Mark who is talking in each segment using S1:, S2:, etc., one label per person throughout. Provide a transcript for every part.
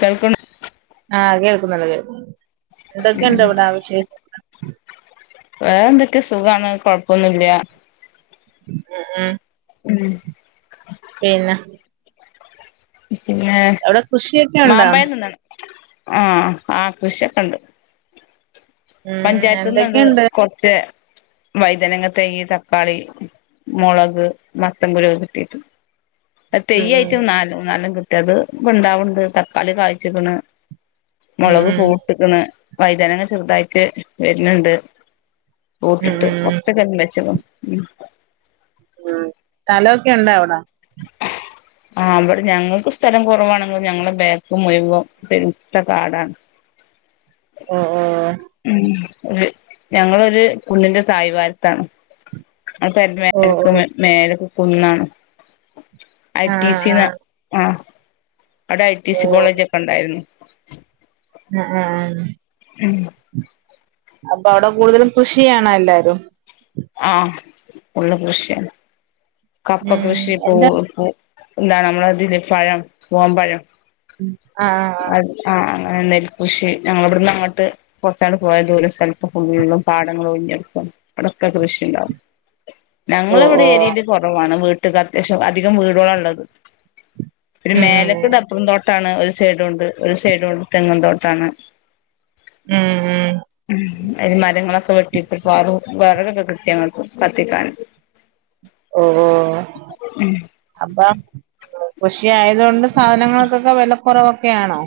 S1: കയിക്ക്ണ്
S2: ആ കേൾക്കുന്നുണ്ടല്ലെ എന്തൊക്കെണ്ട് അവ്ടെ വിശേ
S1: വേറെ എന്തക്കെ സുഖാണ് കൊഴപ്പൊന്നുല്ല
S2: ഉ ഉ
S1: ഉം
S2: പിന്ന
S1: പിന്നെ
S2: കൃഷിയൊക്കെ ഉണ്ടോ
S1: മാമ്പഴം തിന്നാണ് ആ ആ കൃഷിക്കെണ്ട്
S2: ഉം
S1: പഞ്ചായത്ത്ന്ന്ണ്ട്
S2: എന്തൊക്കെയുണ്ട്
S1: കൊർച്ചെ വൈതനങ്ങതെയ്യ് തക്കാളി മുളക് മത്തംകുരു കിട്ടീട്ട്
S2: ഉം
S1: തെയ്യയിട്ട്ന്നാലും ന്നാൽണ്ണംകിട്ട്യാത് പ്പഇണ്ടാവണ്ട് തക്കാളി കായ്ച്ചിക്ക്‌ണ്
S2: ഉം
S1: മുളക് പൂവ്ട്ട്ക്ണ് വൈതനങ്ങ ചെർതായിട്ട് വെര്ന്ണ്ട്
S2: ഉം ഉം
S1: പൂവ്ട്ടിട്ട്
S2: ഉം ഉം
S1: കൊർച്ചൊക്കെ [unintelligible]
S2: ഉം സ്ഥലൊക്കെണ്ടവിടാ
S1: ആ ഇവടെ ഞങ്ങക്ക് സ്ഥലം കുറവാണെങ്കി ഞങ്ങള ബേക്ക്മുഴുവോ പെരുത്ത കാടാണ്
S2: ഓ ഓ
S1: ഉം ഞങ്ങളൊരു കുണ്ട്ന്റെ തായ്‌വാരത്താണ് ആ പെര്ന്റെ
S2: ഓ
S1: മേലക്ക
S2: ഓ
S1: മേലക്ക് കുന്നാണ്
S2: ആഹ്
S1: ഐടിസിന
S2: ആഹ്
S1: ആ ഇവടെ
S2: ഓ
S1: ഐടിസി കോളേജ്ക്കെണ്ടായിരുന്നു
S2: അ അ ആ
S1: ഉം
S2: അപ്പൊ അവടെകൂടുതലും കൃഷിയാണൊ എല്ലാരും
S1: ആ ഫുള്ള് കൃഷിയാണ് കപ്പ
S2: ഉം
S1: കൃഷി പൂ
S2: എന്താ
S1: എന്താ നമ്മളതില്ലെ പഴം പുവംപഴം
S2: ഉം ആ ആ
S1: നെൽകൃഷി ഞങ്ങള ഇബട്ന്ന്അങ്ങട്ട് കൊർച്ചണ്ട് പോയ ദൂരം സ്ഥൽത്ത് ഫുള്ളും പാടങ്ങളൊയിഞ്ഞെട്ക അടക്കൊക്കെ കൃഷിണ്ടാവും.
S2: ഓ
S1: ഞങ്ങളിവിടെ
S2: ഓ
S1: ഏരിയയില് കുറവാണ് വീട്ടക്ക് അത്യാവശ്യം, അധികം വീടോളാ ഇള്ളത്. ഒരു
S2: ഉം ഉം
S1: മേലക്കട അപ്പറം തോട് ട്ടാണ് ഒരു സൈഡുകൊണ്ട് ഒരു സൈഡുകൊണ്ട് തെങ്ങും തോട്ടാണ്.
S2: ഉം ഉം
S1: അതില് മരങ്ങളൊക്കെ വെട്ടിട്ട വിറകൊക്കെ കിട്ടിയങ്ങക്ക് കത്തിക്കാൻ
S2: ഓ അപ്പ ഖുഷിയായതുകൊണ്ട് സാധനങ്ങൾക്കൊക്കെ വിലക്കൊറവൊക്കെയാണോ?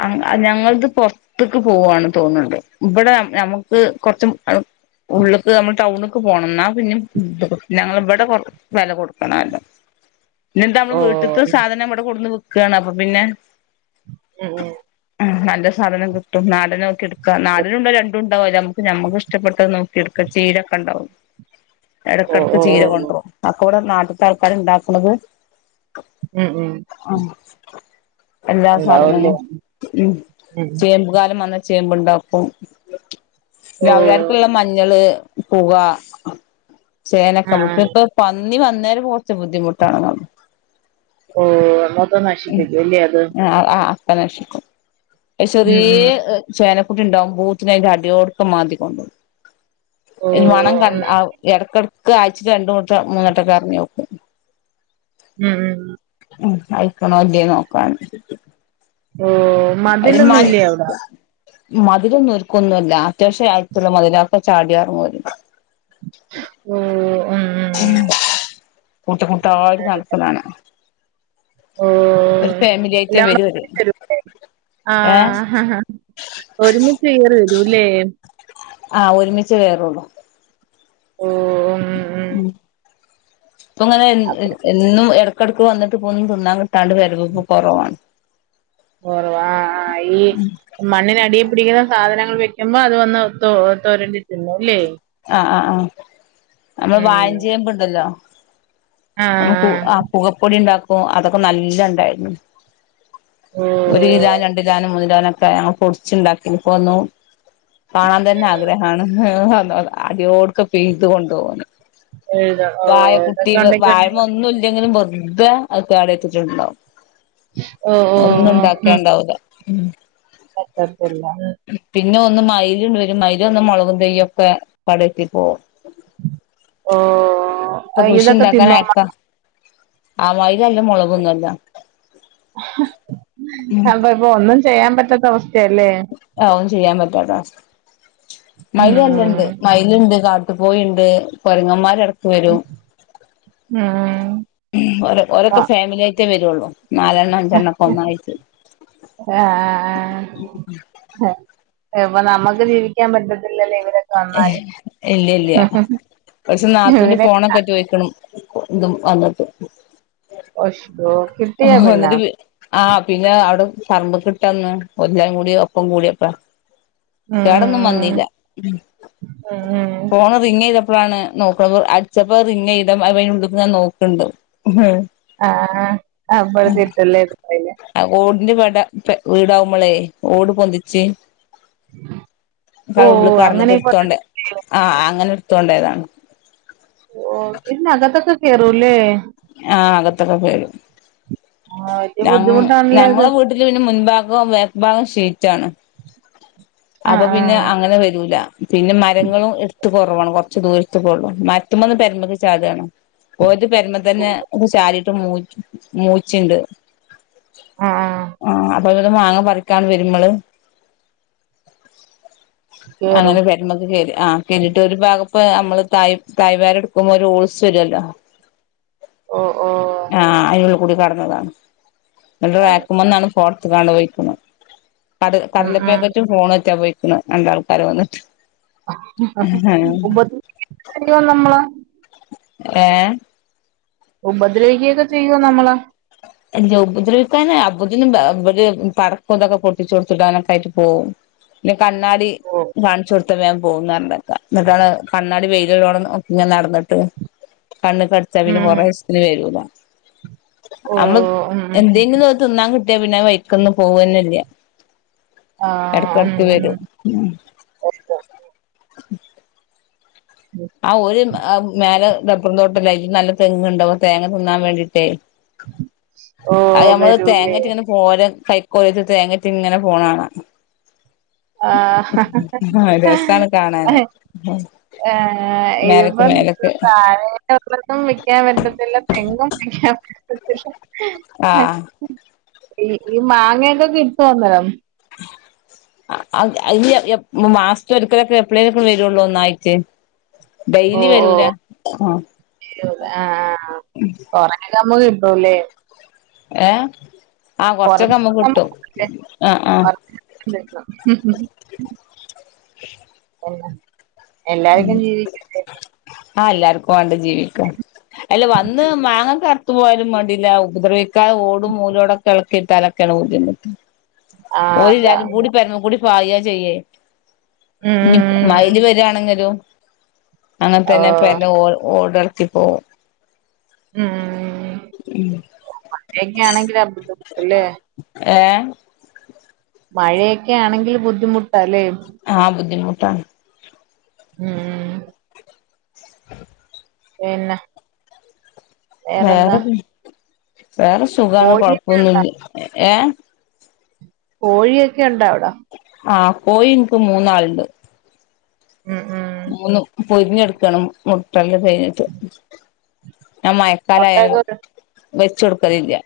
S1: അ ഞങ്ങൾത് പൊറത്തക്ക് പോവാണെന്ന് തോന്നണ്ട് ഇവിടെ നമുക്ക് കൊറച്ചു എ ഉള്ളക്ക് നമ്മൾ ടൗണക്ക് പോണം എന്നാ പിന്നെ ഞങ്ങൾ ഇവിടെ വെല കൊടുക്കണല്ലോ പിന്നെന്താ
S2: ഓ
S1: നമ്മള് വീട്ടത്തെ സാധനം ഇവിടെ കൊടുന്ന് വെക്കുവാണ് അപ്പൊ പിന്നെ
S2: ഉം ഉം
S1: നല്ല സാധനം കിട്ടും നാടൻ നോക്കിയെടുക്ക നാടനൂണ്ട് രണ്ടുവുണ്ടാവതില് നമുക്ക് ഞമ്മക്കിഷ്ടപ്പെട്ടത് നോക്കിയെടുക്ക ചീടൊക്കെ ഉണ്ടാവും
S2: ഓ
S1: എടക്കെടക്ക്
S2: ഓ
S1: ചീര
S2: ഓ
S1: കൊണ്ടരും ഒക്കിവിടെ നാട്ടത്തെ ആൾക്കാര് ഇണ്ടാക്കണതു
S2: ഉം ഉം
S1: എല്ലാ
S2: ഉണ്ടാവുംല്ലേ
S1: സാധനങ്ങളും ഉം
S2: ഉം
S1: ചേമ്പ് കാലം വന്ന ചേമ്പ്ണ്ടാക്കും
S2: ഓ
S1: പിന്നെ അവരർക്കുള്ള മഞ്ഞള് പുക ചേനക്കെ,
S2: ആഹ് ആഹ്
S1: മറ്റൊക്കെ ന്നി വന്നേര് പോവച്ച ബുദ്ധിമുട്ടണ
S2: ഓ മൊത്തം നശിപ്പിക്കുവല്ലേ അത്?
S1: ആഹ് ആഹ് അക്ക നശിക്കും
S2: ഉം
S1: ചെറിയ
S2: ഉം
S1: ചേനക്കുട്ടി ഉണ്ടാവുമ്പോത്തേന് അതിന്റെ അടിയോടക്കം മാന്തി കൊണ്ടോം.
S2: ഓ
S1: മണം
S2: ഉം
S1: കണ്ട ഇടക്കെട ക്കാഴ്ച്ചേ രണ്ടു വട്ടം മൂന്നുട്ടക്കെറങ്ങി നോക്കും
S2: ഉം ഉം
S1: ഉം ആയിക്കണോ ഇല്ലേ നോക്കാൻ
S2: ഓ
S1: അയിലുമ്മാൻ
S2: മതിലൊന്നുംല്ലേ അവിടെ
S1: മതിലൊന്നും ഒരുക്കൊന്നല്ല അത്യാവശ്യ അട്തുള്ള മതിലൊക്കെ ചാടിയാങ്ട് പോ
S2: ഓ
S1: ഉം കൂട്ട കൂട്ട ആയിട്ട് നടക്കലാണ്
S2: ഓ
S1: ഒരു ഫാമിലി ആയിട്ടേ
S2: എല്ലാം
S1: വരുഓര്
S2: കൂടെ ഒരുമിച്ച് വരൂല്ലേ ആഹ് ഹാം ഒരുമിച്ച് കേറി വരൂല്ലേ
S1: ആഹ് ഒരുമിച്ചേ വേര്വൊള്ളൂ
S2: ഓ ഉം
S1: ഉം ഇപ്പ ഇങ്ങനെ
S2: അപ്പൊ
S1: എന്നും എടക്കെടക്ക് വന്നിട്ട് പോ തിന്നാൻ കിട്ടാണ്ട് വരവിപ്പ കുറവാണ്
S2: ഓ ആഹ് ഹാ ഈ മണ്ണിനടി പിടിക്കുന്നത് സാധനങ്ങൾ വെക്കുമ്പോ അത് വന്നു തൊരണ്ടിത്തിന്നുല്ലേ
S1: ആഹ് ആഹ് ആഹ് നമ്മള്
S2: ഉം
S1: വായിൻചേമ്പ്ണ്ടല്ലോ നമുക്ക് ആഹ് കൂവപ്പൊടി ഉണ്ടാക്കും അതൊക്കെ നല്ല ഇണ്ടായിരുന്നു
S2: ഓ
S1: ഒരു കിലാനും രണ്ട് കിലാനും മൂന്ന് ന്ഒക്കെ ഞങ്ങ പൊടിച്ച്ണ്ടാക്കിനിപ്പോന്നും കാണാൻ തന്നെ ആഗ്രഹാണ അടിയോട്ക്കെ പ്പെയ്തു കൊണ്ട് പോന്നു
S2: എഴുത ഓ
S1: വായക്കുട്ടി
S2: ഇതൊക്കെ ഉണ്ടെങ്കി
S1: വായമേ ഒന്നും ഇല്ലെങ്കിലും വെറു ഇത് അക്കാടെ എത്തിട്ടുണ്ടാവും
S2: ഓ ഓ
S1: ഒന്നും ഉണ്ടാക്ക്യണ്ടാവില്ല
S2: പറ്റത്തില്ലാന്ന്
S1: ന്നെ മയിലും വരും മയിലും വന്ന് മുളകും തയ്യ് ഒക്കെ കേടറ്റി പോകും
S2: ഓ അത് ഇതൊക്കെ തിന്നോ
S1: ആഹ് മയിലല്ല മുളകൊന്നും അല്ല
S2: അവിടെ ഇപ്പ ഒന്നും ചെയ്യാൻ പറ്റാത്ത അവസ്ഥയാല്ലേ
S1: ആഹ് ചെയ്യാൻ പറ്റാതവസ്ഥെ
S2: ഉം
S1: മയിൽ അല്ലേണ്ട് മയ്ല്ണ്ട് കാട്ട പോയിണ്ട് കൊരങ്ങന്മാരെടക്ക്
S2: ഉം
S1: വരും
S2: ഉം
S1: ഓ ഓരൊക്കെ ഫാമിലി ആയിട്ടേ വരള്ളൂ നാലെണ്ണ അഞ്ചെണ്ണക്ക ഒന്നായിട്ട്
S2: പ്പൊ നമുക്ക് ജീവിക്കാൻ പറ്റത്തില്ലല്ലേ ഇവടെ
S1: ഇല്ല ഇല്ല കുറച്ച് നാത്തൂന്റെ
S2: ഇവരെ
S1: ഫോണൊക്കെ ചോദിക്കണം ഇതും വന്നിട്ട്
S2: ഒശ്
S1: വന്നിട്ട് ആഹ് പിന്നെ അവ്ടെ പറമ്പ് കിട്ടന്ന് ഒലും കൂടി ഒപ്പം കൂടിയപ്പാ കേടൊന്നും വന്നീല്ല
S2: ഉം ഉം ഉം
S1: ഫോണ് റിങ് ചെയ്ത പ്പളാണ് നോക്ക്ണെ അട്ച്ചപ്പ റിങ്ങയ്ത അപ്പ അയ്ൻ്റെ ഉള്ള്ക്ക് നോക്ക്ണ്ട്
S2: ആഹ് അമ്പഴ തീറ്റ
S1: ന്റെ വട വീടാവുമ്പോളെ ഓട് പൊന്തിച്ച്
S2: ഓ
S1: ഉള്ളിൽ കട്ന്നിട്ട് എടുത്തോണ്ട്
S2: അങ്ങനെയൊക്കെ
S1: ആഹ് അങ്ങനെ തോണ്ടേതാണ്
S2: ഓ ഇന്നകത്തൊക്കെ കേറൂല്ലേ
S1: അത്രക്ക പേരും
S2: ആ വലിയ
S1: ഞങ്ങ്
S2: ബുദ്ധിമുട്ടാണല്ലേ അത്
S1: ഞങ്ങളെ വീട്ടിൽ പിന്നെ മുൻഭാഗവും വേക്ക്ഭാഗം ശ [unintelligible] അപ്പൊ
S2: ആഹ്
S1: പിന്നെ
S2: ആഹ്
S1: അങ്ങനെ വരൂല പിന്നെ മരങ്ങളും ഇട് കുറവാണ് കുറച്ച് ദൂരത്ത്ക്കൊള്ളൂ മര്ത്ത്മന്ന് പെരമ്മക്ക് ചാട്ആണ് ഓര്ത് പെരുമത് ന്നെ ഒരു ചാരിട്ട് മൂച്ചിണ്ട്
S2: ആഹ്
S1: [unintelligible] മാങ്ങ പറിക്കാൻ വരുമ്പള്
S2: കേറും
S1: അങ്ങനെ വരമ്പ്ക്ക് കേറി ആഹ് കിരീട്ട് ഒരു ഭാഗപ്പ നമ്മള് തായ് തായ്വാര എടുക്കുമ്പോ ഒരു ഓൾസ് വരുല്ലോ
S2: ഓ ഓ
S1: കൂടി കടന്നതാണ് ഇന്നട്ട്
S2: ആണ്
S1: റക്കുമന്നാണ് ഫോൺത്ത് കാണ്ട്പോയിക്കുന് കട
S2: ഉം ഉം
S1: കടലപ്പേക്കറ്റ് ഫോൺറ്റാ പോയിക്കണ് രണ്ടാൾക്കാര് വന്നിട്ട്
S2: ഉപികം നമ്മള [inaudible]
S1: ഏഹ
S2: ഉപദ്രവിക്കുകൊക്കെ ചെയ്യുവോ നമ്മള
S1: ഇല്ല ഉപദ്രവിക്കാന് അപ്പോത്തിന് ഇവര് പടക്കൊക്കെ പൊട്ടിച്ചു കൊടുത്തിടാനൊക്കെ പോകും പിന്നെ കണ്ണാടി
S2: ഓ
S1: കാണിച്ചു കൊടുത്ത വേഗംപോകും പരണക്കാ എന്നിട്ടാണ് കണ്ണാടി വൈ [unintelligible] ോ ഇങ്ങ [unintelligible] നടന്നിട്ട് കണ്ണ് കടിച്ചാ പിന്നെ
S2: ഉം
S1: കൊറ ഇശത്തിന് വരൂല
S2: ഓ
S1: നമ്മള്
S2: ഉം ഉം ഉം
S1: എന്തെങ്കിലും നോ തിന്നാൻ കിട്ടിയാ പിന്നെ വൈക്കന്നും പോവന്നല്ല
S2: ആഹ്
S1: ഇടക്കിടക്ക്
S2: ഉം
S1: വരും
S2: ഉം
S1: ആ ഒരു മേലെ ടപ്പർ തോട്ടം അതിൽ നല്ല തെങ്ങുണ്ട് തേങ്ങ തിന്നാൻ വേണ്ടീട്ട്
S2: ഓ
S1: അത് നമ്മള്
S2: വരൂല്ലേ
S1: തേങ്ങറ്റ് ഇങ്ങനെ പോര ഹൈക്കോളേജ [unintelligible] തേങ്ങറ്റ് ഇങ്ങനെ പോണാണ്
S2: ആഹ
S1: രസാണ് കാണാന്
S2: ആഹ
S1: മേലക്ക്
S2: ഇതിപ്പം
S1: മേലക്ക്
S2: താഴേ ഉള്ളന്നും വിക്കാൻ പറ്റത്തില്ല തെങ്ങും വിക്കാൻ [unintelligible] ക്കക്ഷ [inaudible]
S1: ആഹ
S2: ഈ ഈ മാങ്ങയൊക്കൊക്ക കിട്ടോ വന്നേരം
S1: [unintelligible] മാസത്തെ ഒരിക്കലൊക്കെ എപ്ലൈൊക്കെ വരുള്ളൂ ഒന്നായിട്ട്
S2: ഓ
S1: ഡെയിലി
S2: ഓ
S1: വരൂല
S2: ഓക്കേ,
S1: ആഹ
S2: ഓക്കേ. ആ കൊറെയൊക്കെ നമ്മക്ക് കിട്ടുംല്ലേ
S1: ഏ ആഹ കൊറച്ചൊക്കെ നമ്മക്ക് കിട്ടും ആഹ ആഹ
S2: [unintelligible] [unintelligible] എല്ലാർക്കും ജീവിക്കേണ്ടേ?
S1: ആ എല്ലാർക്കും വണ്ടേ ജീവിക്കാ അല്ല വന്ന് മാങ്ങ കറുത്തു പോയതും വേണ്ടില്ല ഉപദ്രവിക്കാ ഓടും മൂലോടൊക്കെ ഇളക്കിട്ട അലക്ക- [unintelligible]
S2: ആ
S1: [unintelligible] ഓല്
S2: അതാ
S1: എല്ലാരും കൂടെ പേരമകൂടെ പായ ചെയ്യാ ഇനിം
S2: ഉം
S1: മൈല് വരിയാണെങ്കിലോ? അങ്ങനെ
S2: ഓ
S1: തന്നെപ്പ എ ഓട്. ത്തിപ്പോ
S2: ഉം ഉം ഉം മായൊക്കആണെങ്കില്. ബുദ്ധിമുട്ടലെ?
S1: ഏ
S2: മഴയൊക്കെ ആണെങ്കിൽ ബുദ്ധിമുട്ടല്ലേ?
S1: ട്ട [unintelligible]
S2: ഉം ഉം ഉം
S1: [unintelligible]
S2: പിന്നെ വേറെന്താ
S1: വേറെ എന്ത് വേറെ സുഖാണ്.
S2: കോഴിയൊക്കെ ഉണ്ടോ
S1: കൊഴപ്പൊന്നില്ല ഏ
S2: കോഴിയൊക്കെ ണ്ടോ അവിടാ?
S1: ആ കോയി എനിക്ക് മൂന്നാളണ്ട്?
S2: ഉം ഉം
S1: മൂന്നും പൊരിന്നുകിടക്കാണ് മുട്ടയും കഴിഞ്ഞിട്ട്? ആ മഴക്കാലായാല്
S2: മുട്ടയൊക്കെ
S1: വെച്ചു കൊടുക്കൽ ഇല്ല്യ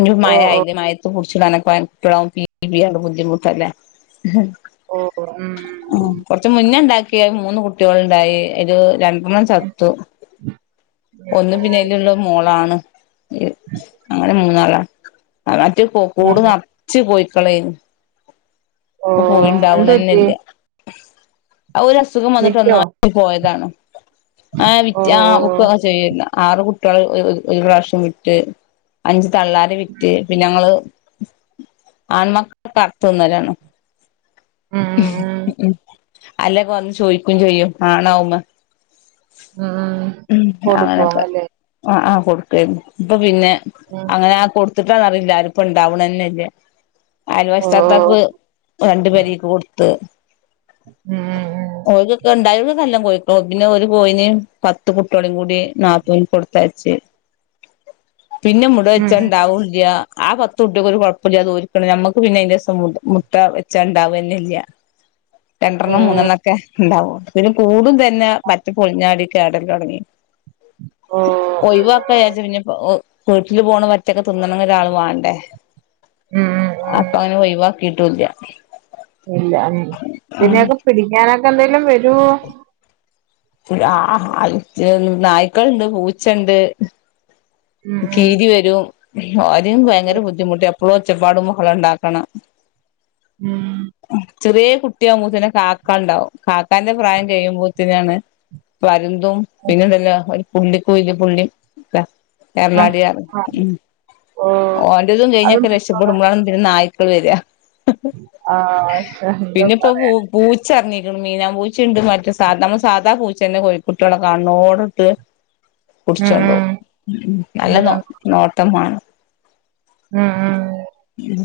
S1: ഇനി
S2: ഓ
S1: മഴ ആയില്ലേ മഴയത്ത് പുടി ച്ചിടനൊക്കെ [unintelligible] ബുദ്ധിമുട്ടല്ലേ?
S2: ഓ ഓ
S1: ഉം, കൊറച്ച് മുന്നേ ഉണ്ടാക്കിയ മൂന്ന് കുട്ടിയോൾ ണ്ടായി? [unintelligible] രണ്ട്. ഒരാള് ചത്തു ഒന്ന് പിന്നേലുള്ളത്. മോളാണ്? എയ്യ്, അങ്ങനെ മൂന്നാളാ അവറ്റ ഇപ്പൊ കൂട്
S2: ആഹ്
S1: നറച്ച് കോഴി മക്കളെ ഇപ്പൊ
S2: ഓഹ് എന്ത് പറ്റി
S1: കോയിണ്ടാവണെന്നില്ല. ആ ഒരു അസുഖം വന്നിട്ട്
S2: വിറ്റോ
S1: ഒന്നായിട്ടു പോയതാണ്. [unintelligible]
S2: ഓഹ് ഓഹ്
S1: ആറ് കുട്ട്യോള് ഒരു പ്രാവശ്യം വിറ്റ് അഞ്ച് തള്ളാര് വിറ്റ് പിന്നെ ഞങ്ങള്. ആന്മക്കളർത്തൊന്നരാണ് [unintelligible] ഉം ഉം ഉം അല്ല ഇപ്പ വന്ന് ചോയിക്കും ചെയ്യും ആണോ എന്ന്?
S2: ഉം ഉം ഉം
S1: ഉ
S2: കൊടുക്കും
S1: അങ്ങനെയൊക്കെ
S2: അല്ലേ
S1: ആ ആ കൊടുക്ക ഇപ്പൊ പിന്നെ?
S2: ഉം
S1: അങ്ങനെ കൊടുത്തിട്ടാന്നറിയില്ല അത് ഇപ്പോൾ ഇണ്ടാവണു തന്നെ ഇല്ല്യ?
S2: ഓഹ്
S1: അയൽവാശിതാത്തക്ക് രണ്ടു പേരക്ക് കൊടുത്ത്
S2: ഉം ഉം
S1: ഓര്ക്കൊക്കെ
S2: ഉം
S1: [unintelligible] പിന്നെ ഒരു കോയിനേം പത്ത് കുട്ട്യോളെ കൂടി നാത്തൂന്ക്ക് കൊടുത്തയച്ച്. പിന്നെ മുട
S2: ഉം
S1: വെച്ചു
S2: ഉം
S1: ഉണ്ടാവുല്ല്യ ആ പത്ത്കുട്ട്യോക്കും ഒരു കുഴപ്പമില്ലാ എന്ന് ദോർക്കുന്ന്‌ ഞമ്മക്ക് പിന്നെ അയിന്റെഷം മുട്ട വെച്ചാൽ ഒണ്ടാവെന്നില്ല തന്നെ ഇല്ല്യ. രണ്ടണ്ണം
S2: ഓഹ്
S1: മുന്നെണ്ണോക്കെ ഇണ്ടാവും പിന്നെ കൂടും തന്നെ പറ്റി പൊളിഞ്ഞാടി കേടന്ന് തുടങ്ങി
S2: ഓഹ്
S1: ഒയ്യിവാക്കാന്ന് വിചാരിച്ചു പിന്നെ ഇപ്പോൾ വീട്ടില് പോണ വറ്റൊക്കെ തിന്നന്നങ്കിൽ ഒരാൾ വാണ്ടേ?
S2: ഉം ഉം ഉം
S1: അപ്പൊ അങ്ങനെ ഒയ്യ് - കിട്ടൂല്ല്യ
S2: ഇല്ല്യാന്നെ? ഇതിനെയൊക്കെ പിടിക്കാനൊക്കെ എന്തെലും വരുവോ?
S1: ആ ആ നായ്ക്കളുണ്ട് പൂച്ചേണ്ട്.
S2: ഉം
S1: കീരി വരും ആദ്യം ഭയങ്കര
S2: ഉം
S1: ബുദ്ധിമുട്ടീ എപ്പളും ഒച്ചപ്പാടും ബഹളുണ്ടാക്കണ്.
S2: ഉം
S1: ചെറിയ കുട്ടിയാകുമ്പോക്കിനും കാക്ക ഉണ്ടാവും. കാക്കാന്റെ പ്രായം കഴിയുമ്പോത്തന്നെയാണ്. പരുന്തും പിന്നെ ഒണ്ടല്ല ഒരു പുള്ളികുയില് പുള്ളി അല്ലേ. കേരളാട
S2: ആഹ് ആഹ്
S1: ഉം
S2: ഓഹ്
S1: ഓന്റെതും
S2: അതും
S1: കഴിഞ്ഞൊക്കെ രക്ഷപ്പെടുമ്പോഴാണ് പിന്നെ നായി [unintelligible]
S2: ആാ
S1: പിന്നെ ഇപ്പോ പൂ പൂച്ചെറെങ്ങി മീനാ പൂച്ചേണ്ട് മറ്റേ സാധാ നമ്മാ സാധാ പൂച്ച തന്നെ കോഴിക്കുട്ടിളെ കാണ്ണ്ണോടെട്ട്
S2: ഉം
S1: പിടിച്ചോണ്ട്
S2: ഉം
S1: പോവും മ്മ് നല്ല നോ
S2: ഉം
S1: നോട്ടം വേണം
S2: ഉം ഉം
S1: ഉം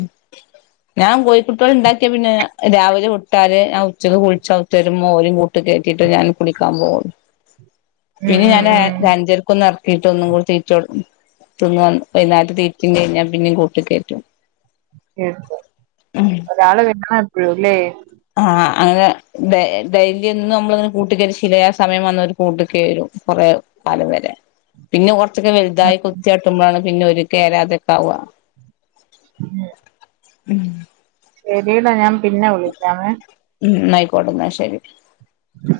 S1: ഞാൻ കോഴിക്കുട്ടികളെ ഒണ്ടാക്കിയാ പിന്നെ രാവിലെ വിട്ടാൽ ഞാൻ ഉച്ചക്ക് കുളിച് അകത്തേരുമ്പോ ഓരേം കൂട്ടിൽ ആക്കിട്ടു ഞാൻ കുളിക്കാൻ പോവം
S2: [inaudible]
S1: പിന്നെ ഞാൻ
S2: ഉം
S1: [unintelligible]
S2: ഉം
S1: അഞ്ചരക്ക് കീട്ട ഒന്നും കൂടി തീറ്റാ കൊടുക്കും തിന്ന് വൈകുന്നോരാത്തെ തീറ്റാ കഴിഞ്ഞാ പിന്നേും കൂട്ടികെറ്റും
S2: [unintelligible] ഒരാള് വെക്കണം എപ്പഴുല്ലേ
S1: ആഹ് അങ്ങനെ ഡേ ഡേയ്ലി എന്നും നമ്മള് ഇങ്ങനെ കൂട്ടിക്കേറ്റി ശീലായി ആ സമയം വന്നോര് കൂട്ടിക്കെറും കൊറേ പല [unintelligible] പിന്നെ കൊ റ ച്ചേക്കെ
S2: ഉം
S1: വല്ലാതായി കൊത്തിയാട്ടുമ്പോഴാണ് പിന്നെ ഒര് കേയറാതൊക്കെ ആവാ
S2: [unintelligible]
S1: ഉം
S2: ശെരിയെന്നാ ഞാൻ പിന്നെ വിളിക്കാമേ
S1: അയിക്കോട്ടെ ന്നാ ശെരി
S2: ഉം